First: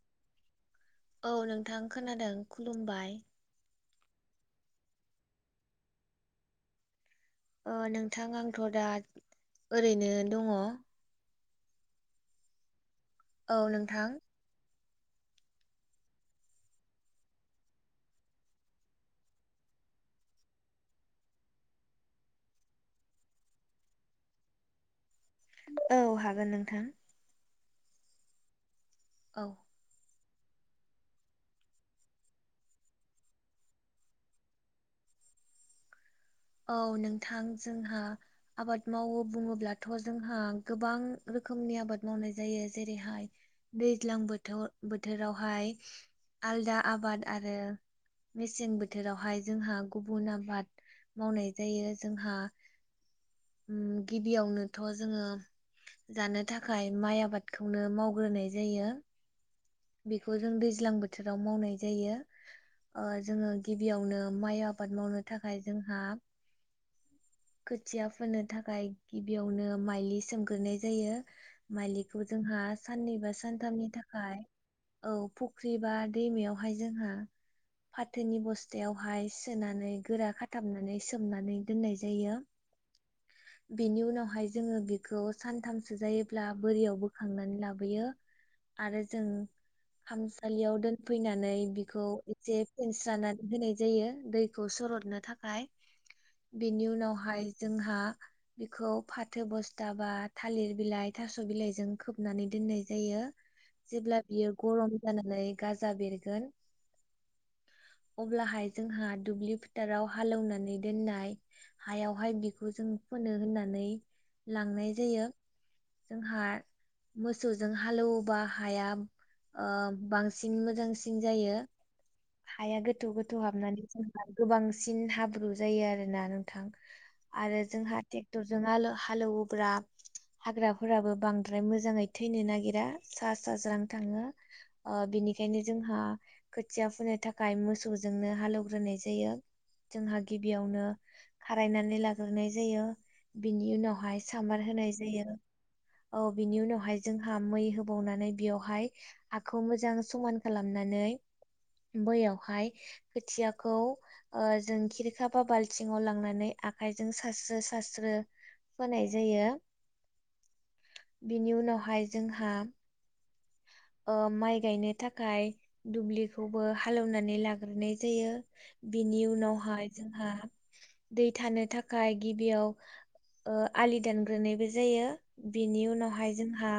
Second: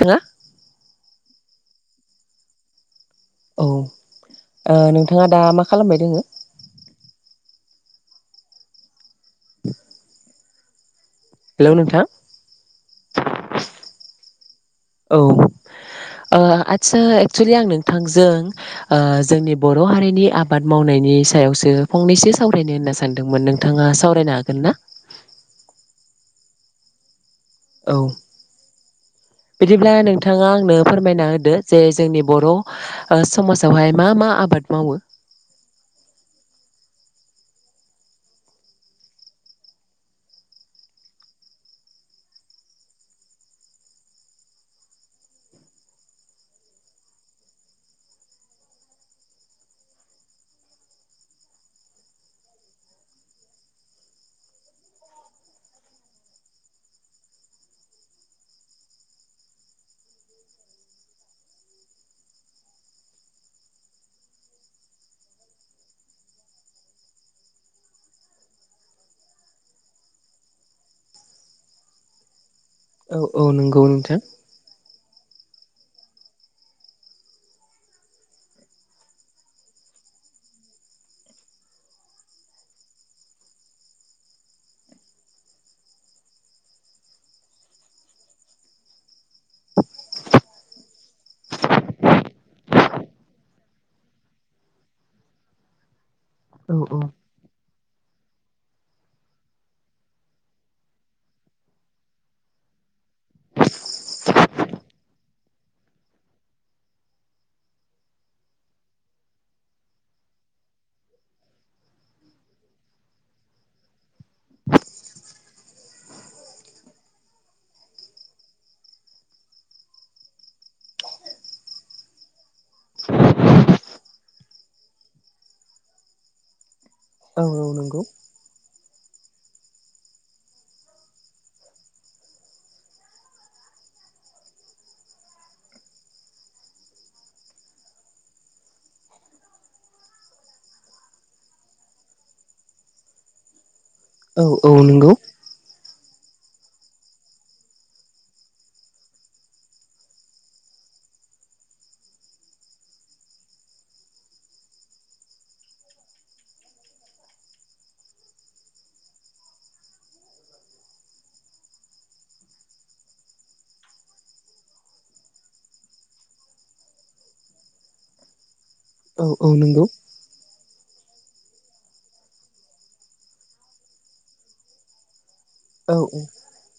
खोना औ नोंथां खोनादों खुलुमबाय। औ ओ नोंथाङा दा मा खालामबाय दोङो? ओ नोंथां आंथ' दा ओरैनो दङ। हेल' नोंथा। औ नोंथां। औ। ओ आदसा एक्सुलि आं नोंथांजों ओ जोंनि बर' हारिनि आबाद मावनाय बिनि सायावसो फंनैसो सावरायनो होनना सानदोंमोन। नोंथाङा सावरायनो हागोन ना? औ हागोन नोंथां। औ औ बिदिब्ला नों थाङा आंनो फोरमायना होदो जे जोंनि बर' ओ समाजावहाय मा-मा आबाद मावो। [inaudible] औ नोंथां जोंहा आबाद मावो बुङोब्लाथ' जोंहा गोबां रो खोमनि आबाद मावनाय जायो जेरैहाय दैज्लां बोथो बोथोरावहाय आलदा आबाद आरो मेसें बोथोरावहाय जोंहा गुबुन आबाद मावनाय जायो जोंहा। उम गिबियावनोथ' जोङो जानो थाखाय माइ आबादखौनो मावग्रोनाय जायो। बेखौ जों दैज्लां बोथोराव मावनाय जायो। ओ जोङो गिबियावनो माइ आबाद मावनो थाखाय जोंहा खोथिया फोनो थाखाय गिबियावनो माइलि सोमग्रोनाय जायो। माइलिखौ जोंहा साननै औ बा औ नंगौ सानथामनि नोंथां थाखाय औ फुख्रि बा दैमायावहाय जोंहा फाथोनि बस्थायावहाय सोनानै गोरा खाथामनानै सोमनानै दोननाय जा यो। बिनि उनावहाय जोङो बेखौ सानथामसो जायोब्ला बोरियाव बोखांनानै लाबोयो। आरो जों खामसालियाव दोनफैनानै बिखौ एसे फेनस्रानानै होनाय जायो दैखौ सर'नो थाखाय। औ बेनि औ उनावहाय जोंहा बिखौ फाथो बस्था बा थालिर बिलाइ थास बिला इजों खोबनानै दोननाय जायो। जेब्ला बियो गरम जानानै गाजा बेरगोन अब्लाहाय जोंहा दुब्लि फोथाराव हालेवनानै दोननाय हायावहाय बिखौ जों फोनो होननानै लांनाय जायो। जोंहा मोसौजों हालौबा हाया ओ बांसिन मोजांसिन जायो। हाया गोथौ गोथौ हाबनानै जोंबा गोबांसिन हाब्रु जायो आरोना थां औ आरो औ जोंहा नंगौ ट्रेक्टरजों हालेवोब्ला हाग्राफोराबो बांद्राय मोजाङै थैनो नागिरा सा सााज्रां थाङो ओ बिदि बेनिखायनो जोंहा खोथिया फोनो थाखाय मोसौजोंनो हालेवग्रोनाय जायो जोंहा गिबियावनो खारायनानै लाग्रोनाय जायो बिनि उनावहाय औ सामार औ होनाय नंगौ जायो औ बिनि उनावहाय जोंहा मै होबावनानै बेयावहाय आाखौ मोजां समान खालामनानै [unintelligible] बैयावहाय खोथियाखौ ओ जों खिरखा बा बाल्थिङाव लांना नै आखाइजों सास्रो सास्रो फोनाय जायो बिनि उनावहाय जोंहा ओ माइ गायनो थाखाय दुब्लिखौबो हालेवनानै लाग्रोनाय जायो बिनि औ औ नंगौ उनावहाय जोंहा दै थानो थाखाय गिबियाव आलि दानग्रोनायबो जायो बेनि औ उनावहाय जोंहा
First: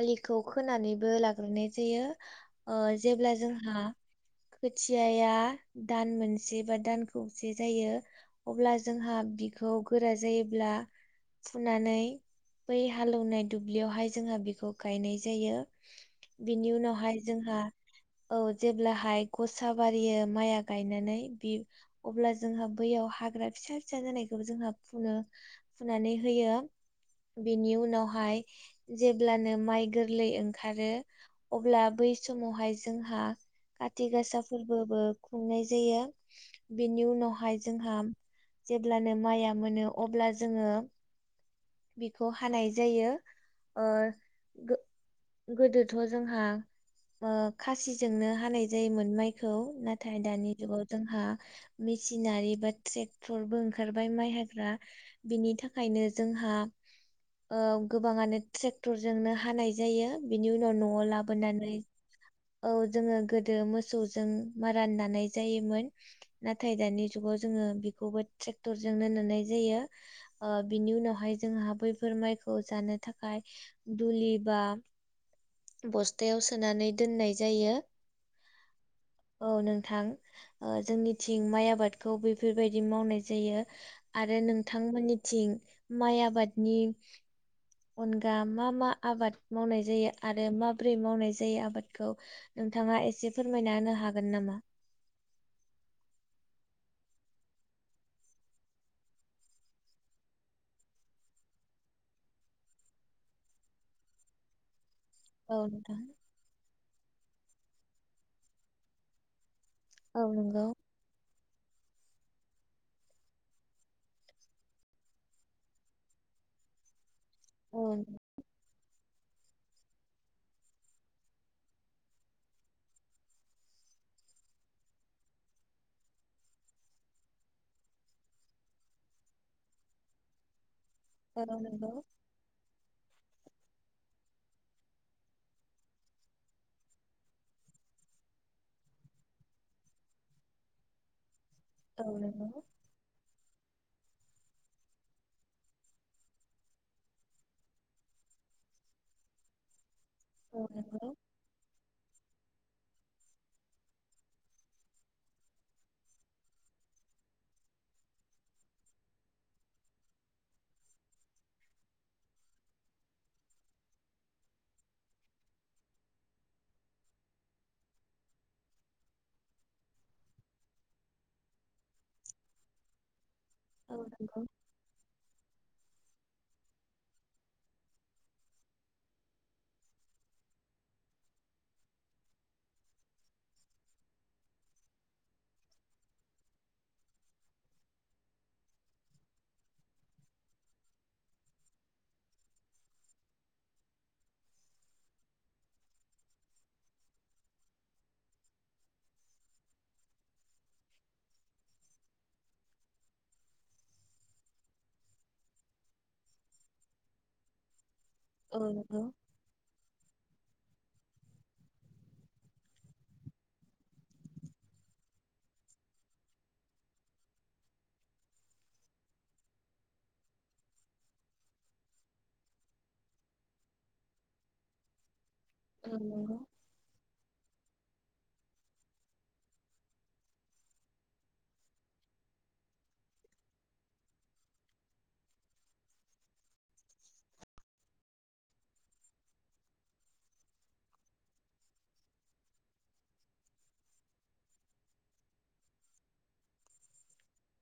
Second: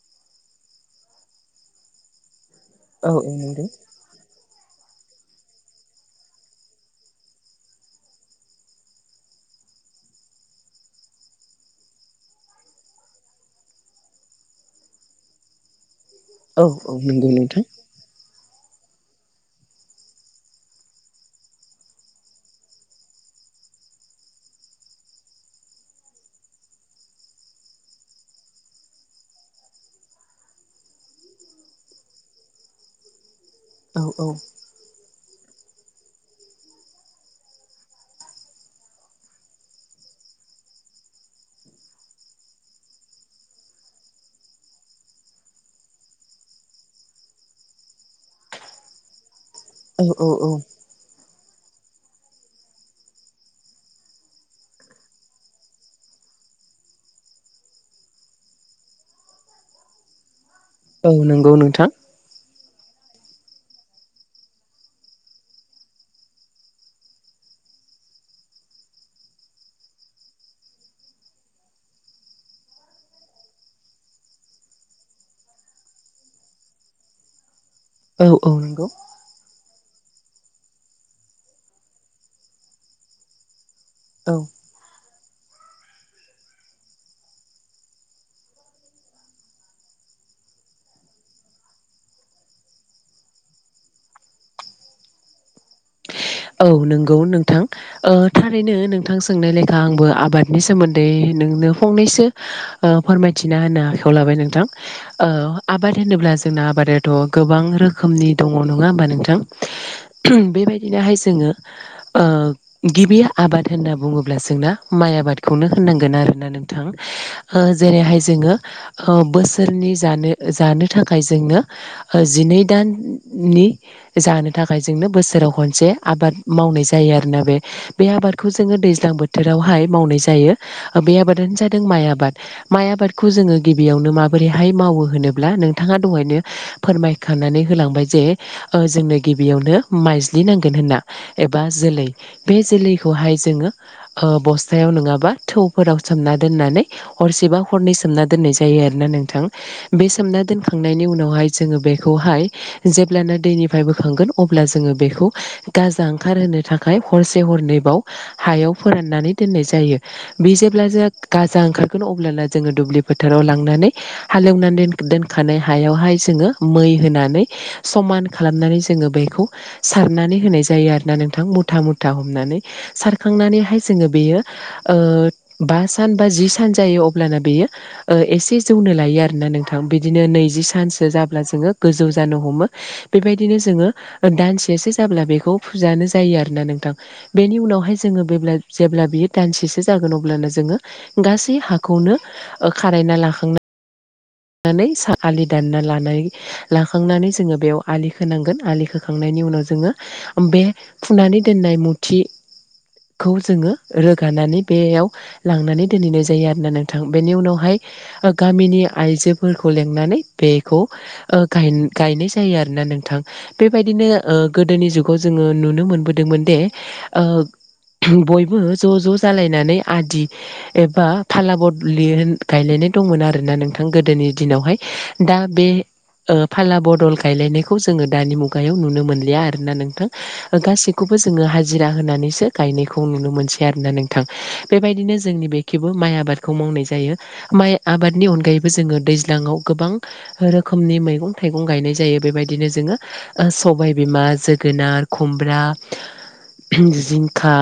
आलिखौ खोनानैबो लाग्रोनाय जायो ओ औ औ जेब्ला नंगौ जोंहा खोथियाया दान मोनसे बा दान खौसे जायो अब्ला जोंहा बि खौ गोरा जायोब्ला फुनानै बै हालौनाय दुब्लियावहाय जोंहा बेखौ गाय औ बिनि औ उनावहाय नंगौ नोंथां जोंहा औ जेब्लाहाय गसा बारियो माइआ गायनानै बि अब्ला जोंहा बैयाव हाग्रा फिसा फिसा जानायखौबो जोंहा फुनो फुनानै होयो बेनि उनावहाय जेब्लानो माइ रलै ओंखारो अब्ला बै समावहाय जोंहा औ कथि औ गासा फोरबोबो खुंनाय जायो बेनि उनावहाय जोंहा जेब्लानो माइया मोनो अब्ला जोङो बेखौ हानाय जायो ओ गोदोथ जोंहा खासिजोंनो हानाय जायोमोन माइ खौ नाथाय औ औ औ दानि जुगाव जोंहा मेसिनारि बा ट्रेक्टरबो ओंखारबाय माइ हाग्रा बिनि थाखायनो जों गोबाङानो ट्रेक्टरजोंनो हानाय जायो बिनि उनाव न'आव औ नंगौ लाबोनानै नोंथां औ जोङो गोदो मोसौजों मारान लानाय जायोमोन नाथाय दानि जुगाव जोङो ट्रेक्टर जोंनो ननाय जायो ओ बिनि उनावहाय जोंहा बैफोर माइखौ जानो थाखाय दुलि बा बस्थायाव सोनानै दोननाय जायो औ औ नंगौ जोंनि थिं माइ आबादखौ बेफोरबायदि मावनाय जायो औ आरो नोंथांमोननि थिं माइ आबादनि अनगा मा मा आबाद मावनाय जायो आरो माब्रै मावनाय जायो आबादखौ नोंथाङा एसे फोरमायना होनो हागोन नामा? औ नंगौ नोंथां ओ थारैनो नोंथां सोंनाय लेखा आंबो आबादनि सोमोन्दै नोंनो फंनैसो फोरमायथिना होनो आखायाव लाबाय नोंथां ओ औ आबाद नोंथां होनोब्ला जोंना आबादाथ' गोबां रोखोमनि दङ नङा होमबा नोंथां? औ नंगौ बेबायदिनोहाय जोङो ओ गिबि आबाद होनना बुङोब्ला जोंना माइ आबादखौनो होननांगोन आरो नोंथां ओ औ जेरैहाय जोङो बोसोरनि जानो जानो थाखाय जोंनो जिनै दाननि जानो थाखाय जोंनो बोसोराव खनसे आबाद मावनाय जायो आरोना बे बे आबादखौ जोङो दैज्लां बोथोरावहाय मावनाय जायो बे औ आबादानो जादों नंगौ माइ आबाद माइ आबादखौ जोऔङो गिबियावनो माबोरैहाय मावो होनोब्ला नोंथाङा दहायनो फोरमायखानानै होलांबाय जे जोंनो गिबियावनो माइज्लि नांगोन होनना। एबा जोलै औ नंगौ बे जोलैखौहाय जोऔङो ओ बस्थायाव नङाबा थौफोराव सोमना दोननानै हरसेबा हरनै सोमना दोननाय जायो। आरोना नोंथां बे सोमना औ दोनखांनायनि नंगौ उनावहाय जोङो बेखौहाय जेब्लानो दैनिफ्राय बोखांगोन अब्ला जोऔङो बेखौ गाजा ओंखारहो थाखाय हरसे हरनैबाव हायाव फोराननानै दोननाय जायो बे जे गाजा गाजा ओंखारगोन अब्लानो जोंङो दुब्लि फोथाराव लांनानै हालौनानै दोनखानाय हा हायावहाय जोंङो मै होनानै समान खालामनानै जोंङो बेखौ सारनानै होनाय जायो। जायो आरोना नोंथां मुथा मुथा हमनानै सा खांनानैहाय औ जोंङो बेयो नंगौ ओ बास सान बा जि सान जायो अब्लाना बेयो एसे जौनो लायो आरोना नोंथां बिदिनो नैजि सानज्ञ जाब्ला जोंङो गोजौ जानो हमो बेबायदिनो जोङो दानसेसो जाब्ला बेखौ फुजानो जायो आरोना नोंथां बेनि उनावहाय जोंङोब्ला जेब्ला बियो दानसेसो जागोन अब्लानो जों गासै हाखौनो खारायना लाखांना दाननानै आलि दानना लानानै लाखांनानै जोंङो बेयाव आलि होनांगोन आलि खोखांनायनि नि उनाव जोंङो बे फुनानै दोननाय मुथि खौ जोंङो रोगानानै बेयाव लांनानै दोनहैनाय जायो आरोना नोंथां बेनि उनावहाय औ गामिनि नंगौ आइजोफोरखौ लेंनानै बेखौ गायनाय जायो आरोना नोंथां बेबायदिनो ओ गोदोनि जुगाव जों ओ नुनो मोनबोदोंमोन दे ओ बयबो ज' ज' जालाय नानै आदि एबा खाला बदलि गायलाय दंमोन आरोना नोंथां गोदोनि दिनावह दा बे औ नंगौ औ नंगौ फाला बदल गायलायनायखौ जोंङो दानि मुगायाव नुनो मोनलिया आरोना नोंथां गासैखौबो जोङो हाजिरा होनानैसो गाय नुनो मोनसै आरोना नोंथां बेबायदिनो जोंनि बेेबो माइ आबादखौ मावनाय जायो माइ आबादनि अनगायैबो जोंङो दैज्लाङाव गोबां रोखोमनि मैगं थाइगं गायनाय जायो बेबायदिनो जोंङो ओ सबायबिमा जोगोनार खुमब्रा जिंखा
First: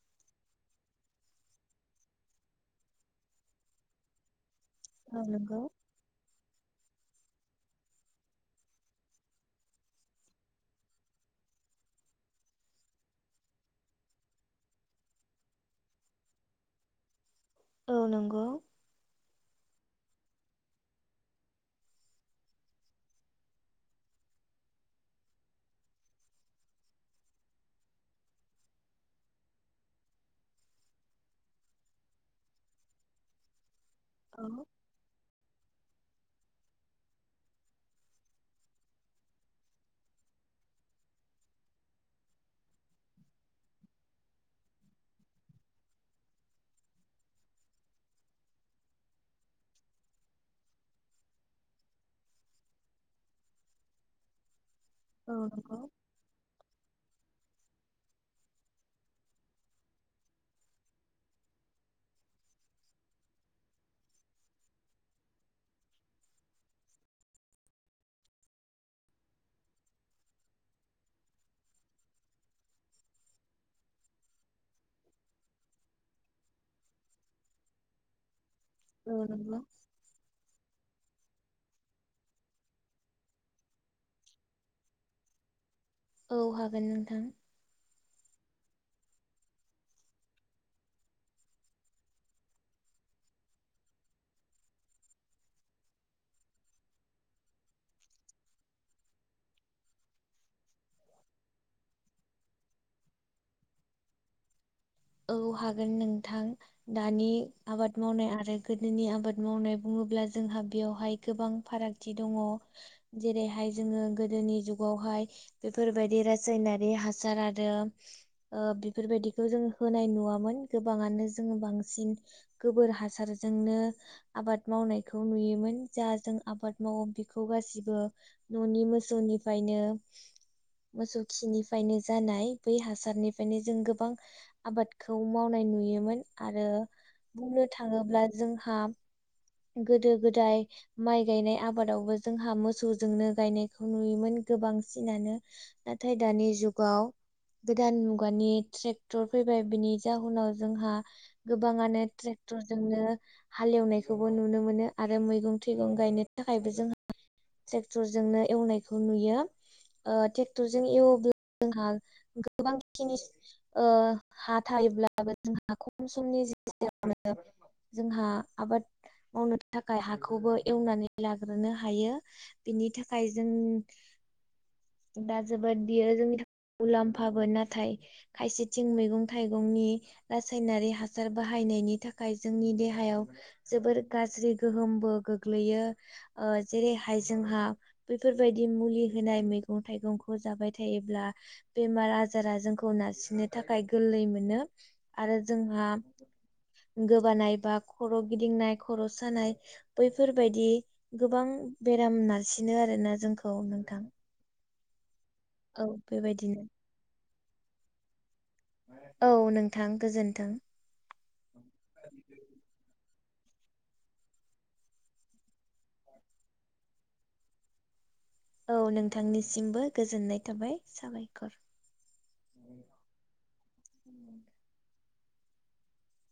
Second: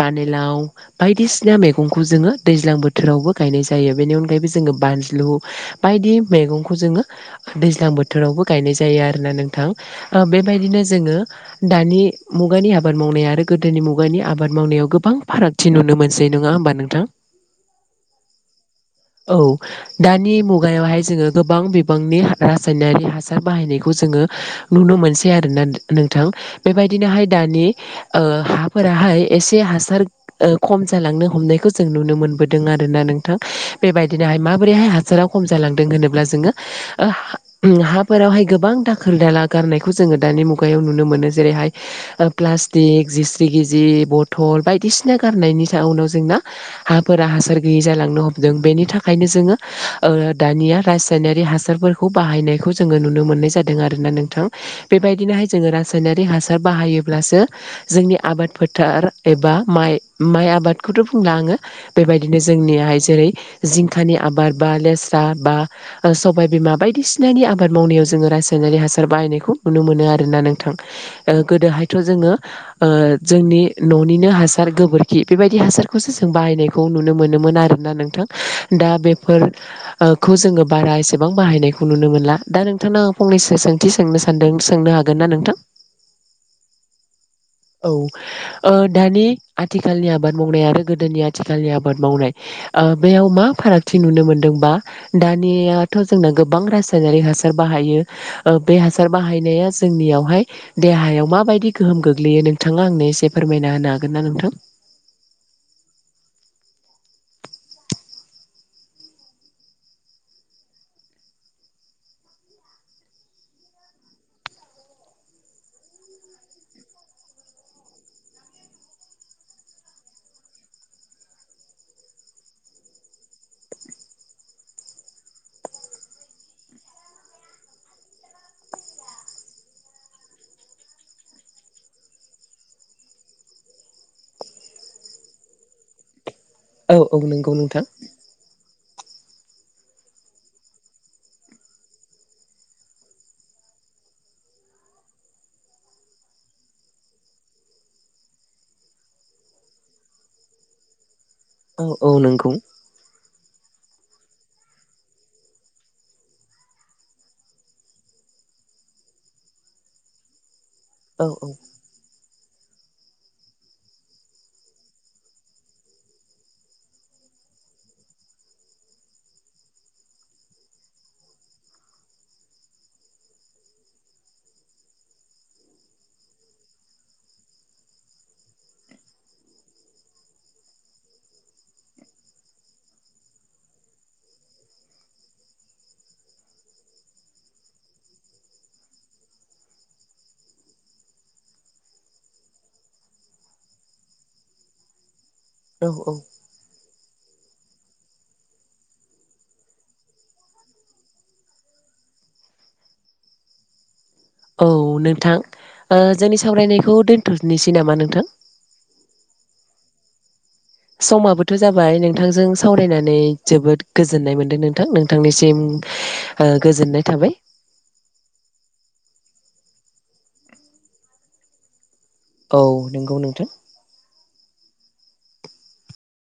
पानिलाव बायदिसिना मैगंखौ जोंङो दैज्लां बोथोरावबो गायनाय जायो बेनि अनगायैबो जोंङो बा औ फान्लु नंगौ बायदि मैगंखौ जोंङो दैज्लां बोथोरावबो गायनाय जायो आरोना नोंथां बेबायदिनो जोंंङो दानि मुगानि आबाद मावनाय आरो गोदोनि मुगानि आबाद मावनायाव गोबां फारागथि नुनो मोनसै नङा होमबा नोंथां? औ नंगौ औ दानि मुगायावहाय जोंङो गोबां बिबांनि रासायनारि हासार बाहायनायखौ जोङो नुनो मो मोनसै आरोना नोंथां बेबायदिनोहाय दानि हाफोराहाय एसे हासार खम जालांनो हमनायखौ जों नुनो मोनबोदों आरोना नोंथां बेबायदिनोहाय माबोरैहाय हासारा खम जालांदों होनोब्ला जोंङो हाफोरावहाय गोबां दाखोल दाला गारनायखौ जोंङो दानि मुगायाव नुनो मोनो जेरैहाय प्लास्टिक जिस्रि गिजि बथल बायदि सिना गारनायनि जाउनाव जोंना हाफोरा हासार गैयै जालांनो हमदों बेनि थाखायनो जोंङो ओ दानिया रासायनारि हासारफोरखौ बाहायनायखौ जोंङो नुनो मोननाय जादों आरोना नोंथां। बेबायदिनोहाय जोंङो रासायनारि हासार बाहायोब्लासो जोंनि आबाद फोथार एबा माइ माइ आबादखौथ' बुंला आंङो बेबायदिनो जों जोंनिहाय जेरै जिंखानि आबाद बा लेस्रा बा सबायबिमा बायदिसिनानि आबाद मावनायाव जोङो रासायनारि हासार बाहायनायखौ नुनो मोनो आरोना नोंथां गोदोहायथ' जोङो ओ जोंनि न'निनो हा सार गोबोरखि बेबायदि हासारखौसो जों बाहायनायखौ नुनो मोनोमोन आरोना नोंथां। दा औ नंगौ बेफोरखौ जोंङो बारा एसेबां बाहायनायखौ नुनो मोनला दा नोंथांनाव आं फंनैसो सोंथि सोंनो सानदों सोंनो हागोन ना नोंथां? औ हागोन नोंथां। औ ओ दानि आथिखालनि आबाद मावनाय आरो गोदोनि आथिखालनि आबाद मावनाय ओ बेयाव मा फारागथि नुनो मोनदोंबा दानियाथ' जोंना गोबां रासायनारि हासार बाहायो बे हासार बाहायनाया जोंनियावहाय देहायाव मा बायदि गोहोम गो ग्लैयो नोंथाङा आंनो एसे फोरमायना होनो हागोन ना नोंथां औ हागोन नोंथां दानि आबाद मावनाय आरो गोदोनि आबाद मावनाय बुङो ब्ला जोंहा बेयावहाय गोबां फारागथि दङ जेरैहाय जोङो गोदोनि जुगाव बेवहाय बेफोरबायदि रासायनारि हासार आरो ओ बेफोरबायदिखौ जों होनाय नुवामोन गोबाङानो जोङो बांसिन गोबोर हासारजोंनो आबाद मावनायखौ नुयोमोन जा जों आबाद मावो बेखौ गासिबो न'नि मोसौनिफ्रायनो ओ मोसौ खिनिफ्रायनो जानाय बै हासारनिफ्रायनो जों गोबां आबादखौ मावनाय नुयोमोन आरो औ औ नंगौ बुंनो नोंथां थाङोब्ला जोंहा [inaudible] गोदो गोदाय माइ गायनाय आबादावबो जोंहा मोसौजोंनो गायनायखौ नुयोमोन गोबां। बांसिनानो नाथाय दानि जुगाव गोदान मुगानि ट्रेक्टर फैबाय बिनि जाहोनाव जोंहा औ गोबाङानो औ नंगौ ट्रेक्टरजोंनो हालेवनायखौबो नुनो मोनो आरो मैगं थाइगं गायनो थाखायबो जोंहा ट्रेक्टरजोंनो एवनायखौ नुयोे ओ ट्रे क्टरजों औ एवोब्ला जोंहा गोबांखिनि ओ हा थायोब्लाबो जोंहा खम समनि गेजेरावनो जोंहा आबाद मावनो थाखाय हाखौबो एवनानै लाग्रोनो हायो। बिनि थाखाय जों दा जोबोद बियो जोंनि थाखाय मुलाम्फाबो नाथाय खायसेथिं मैगं थाइगंनि रासायनारि हासार बाहायनाय नि थाखाय जोंनि देहायाव जोबोर गाज्रि गोहोमबो गोग्लैयो ओ जेरै जोंहा बेैफोरबायदि मुलि होनाय मैगं थाइगंखौ जाबाय थायोब्ला बे मार आजारा जोंखौ नारसिननो थाखाय गोरलै मोनो आरो जोंहा औ औ गोबानाय बा खर' गिदिंनाय खर' सानाय बैफोरबायदि गोबां बेराम नारसिनो आरोना जोंखौ नोंथां औ नोंथां औ ओ जोंनि बेबायदिनो सावरायनायखौ दोनथ'नोसै नामा नोंथां औ नोंथां गोजोन्थों समाबोथ' जाबाय नोंथांजों सावरायनानै जोबोद गोजोननाय मोन्दों नोंथां नोंथांनिसिम ओ गोजोननाय थाबाय औ नोंथांनिसिमबो गोजोननाय थाबाय साबायखर औ नंगौ नोंथां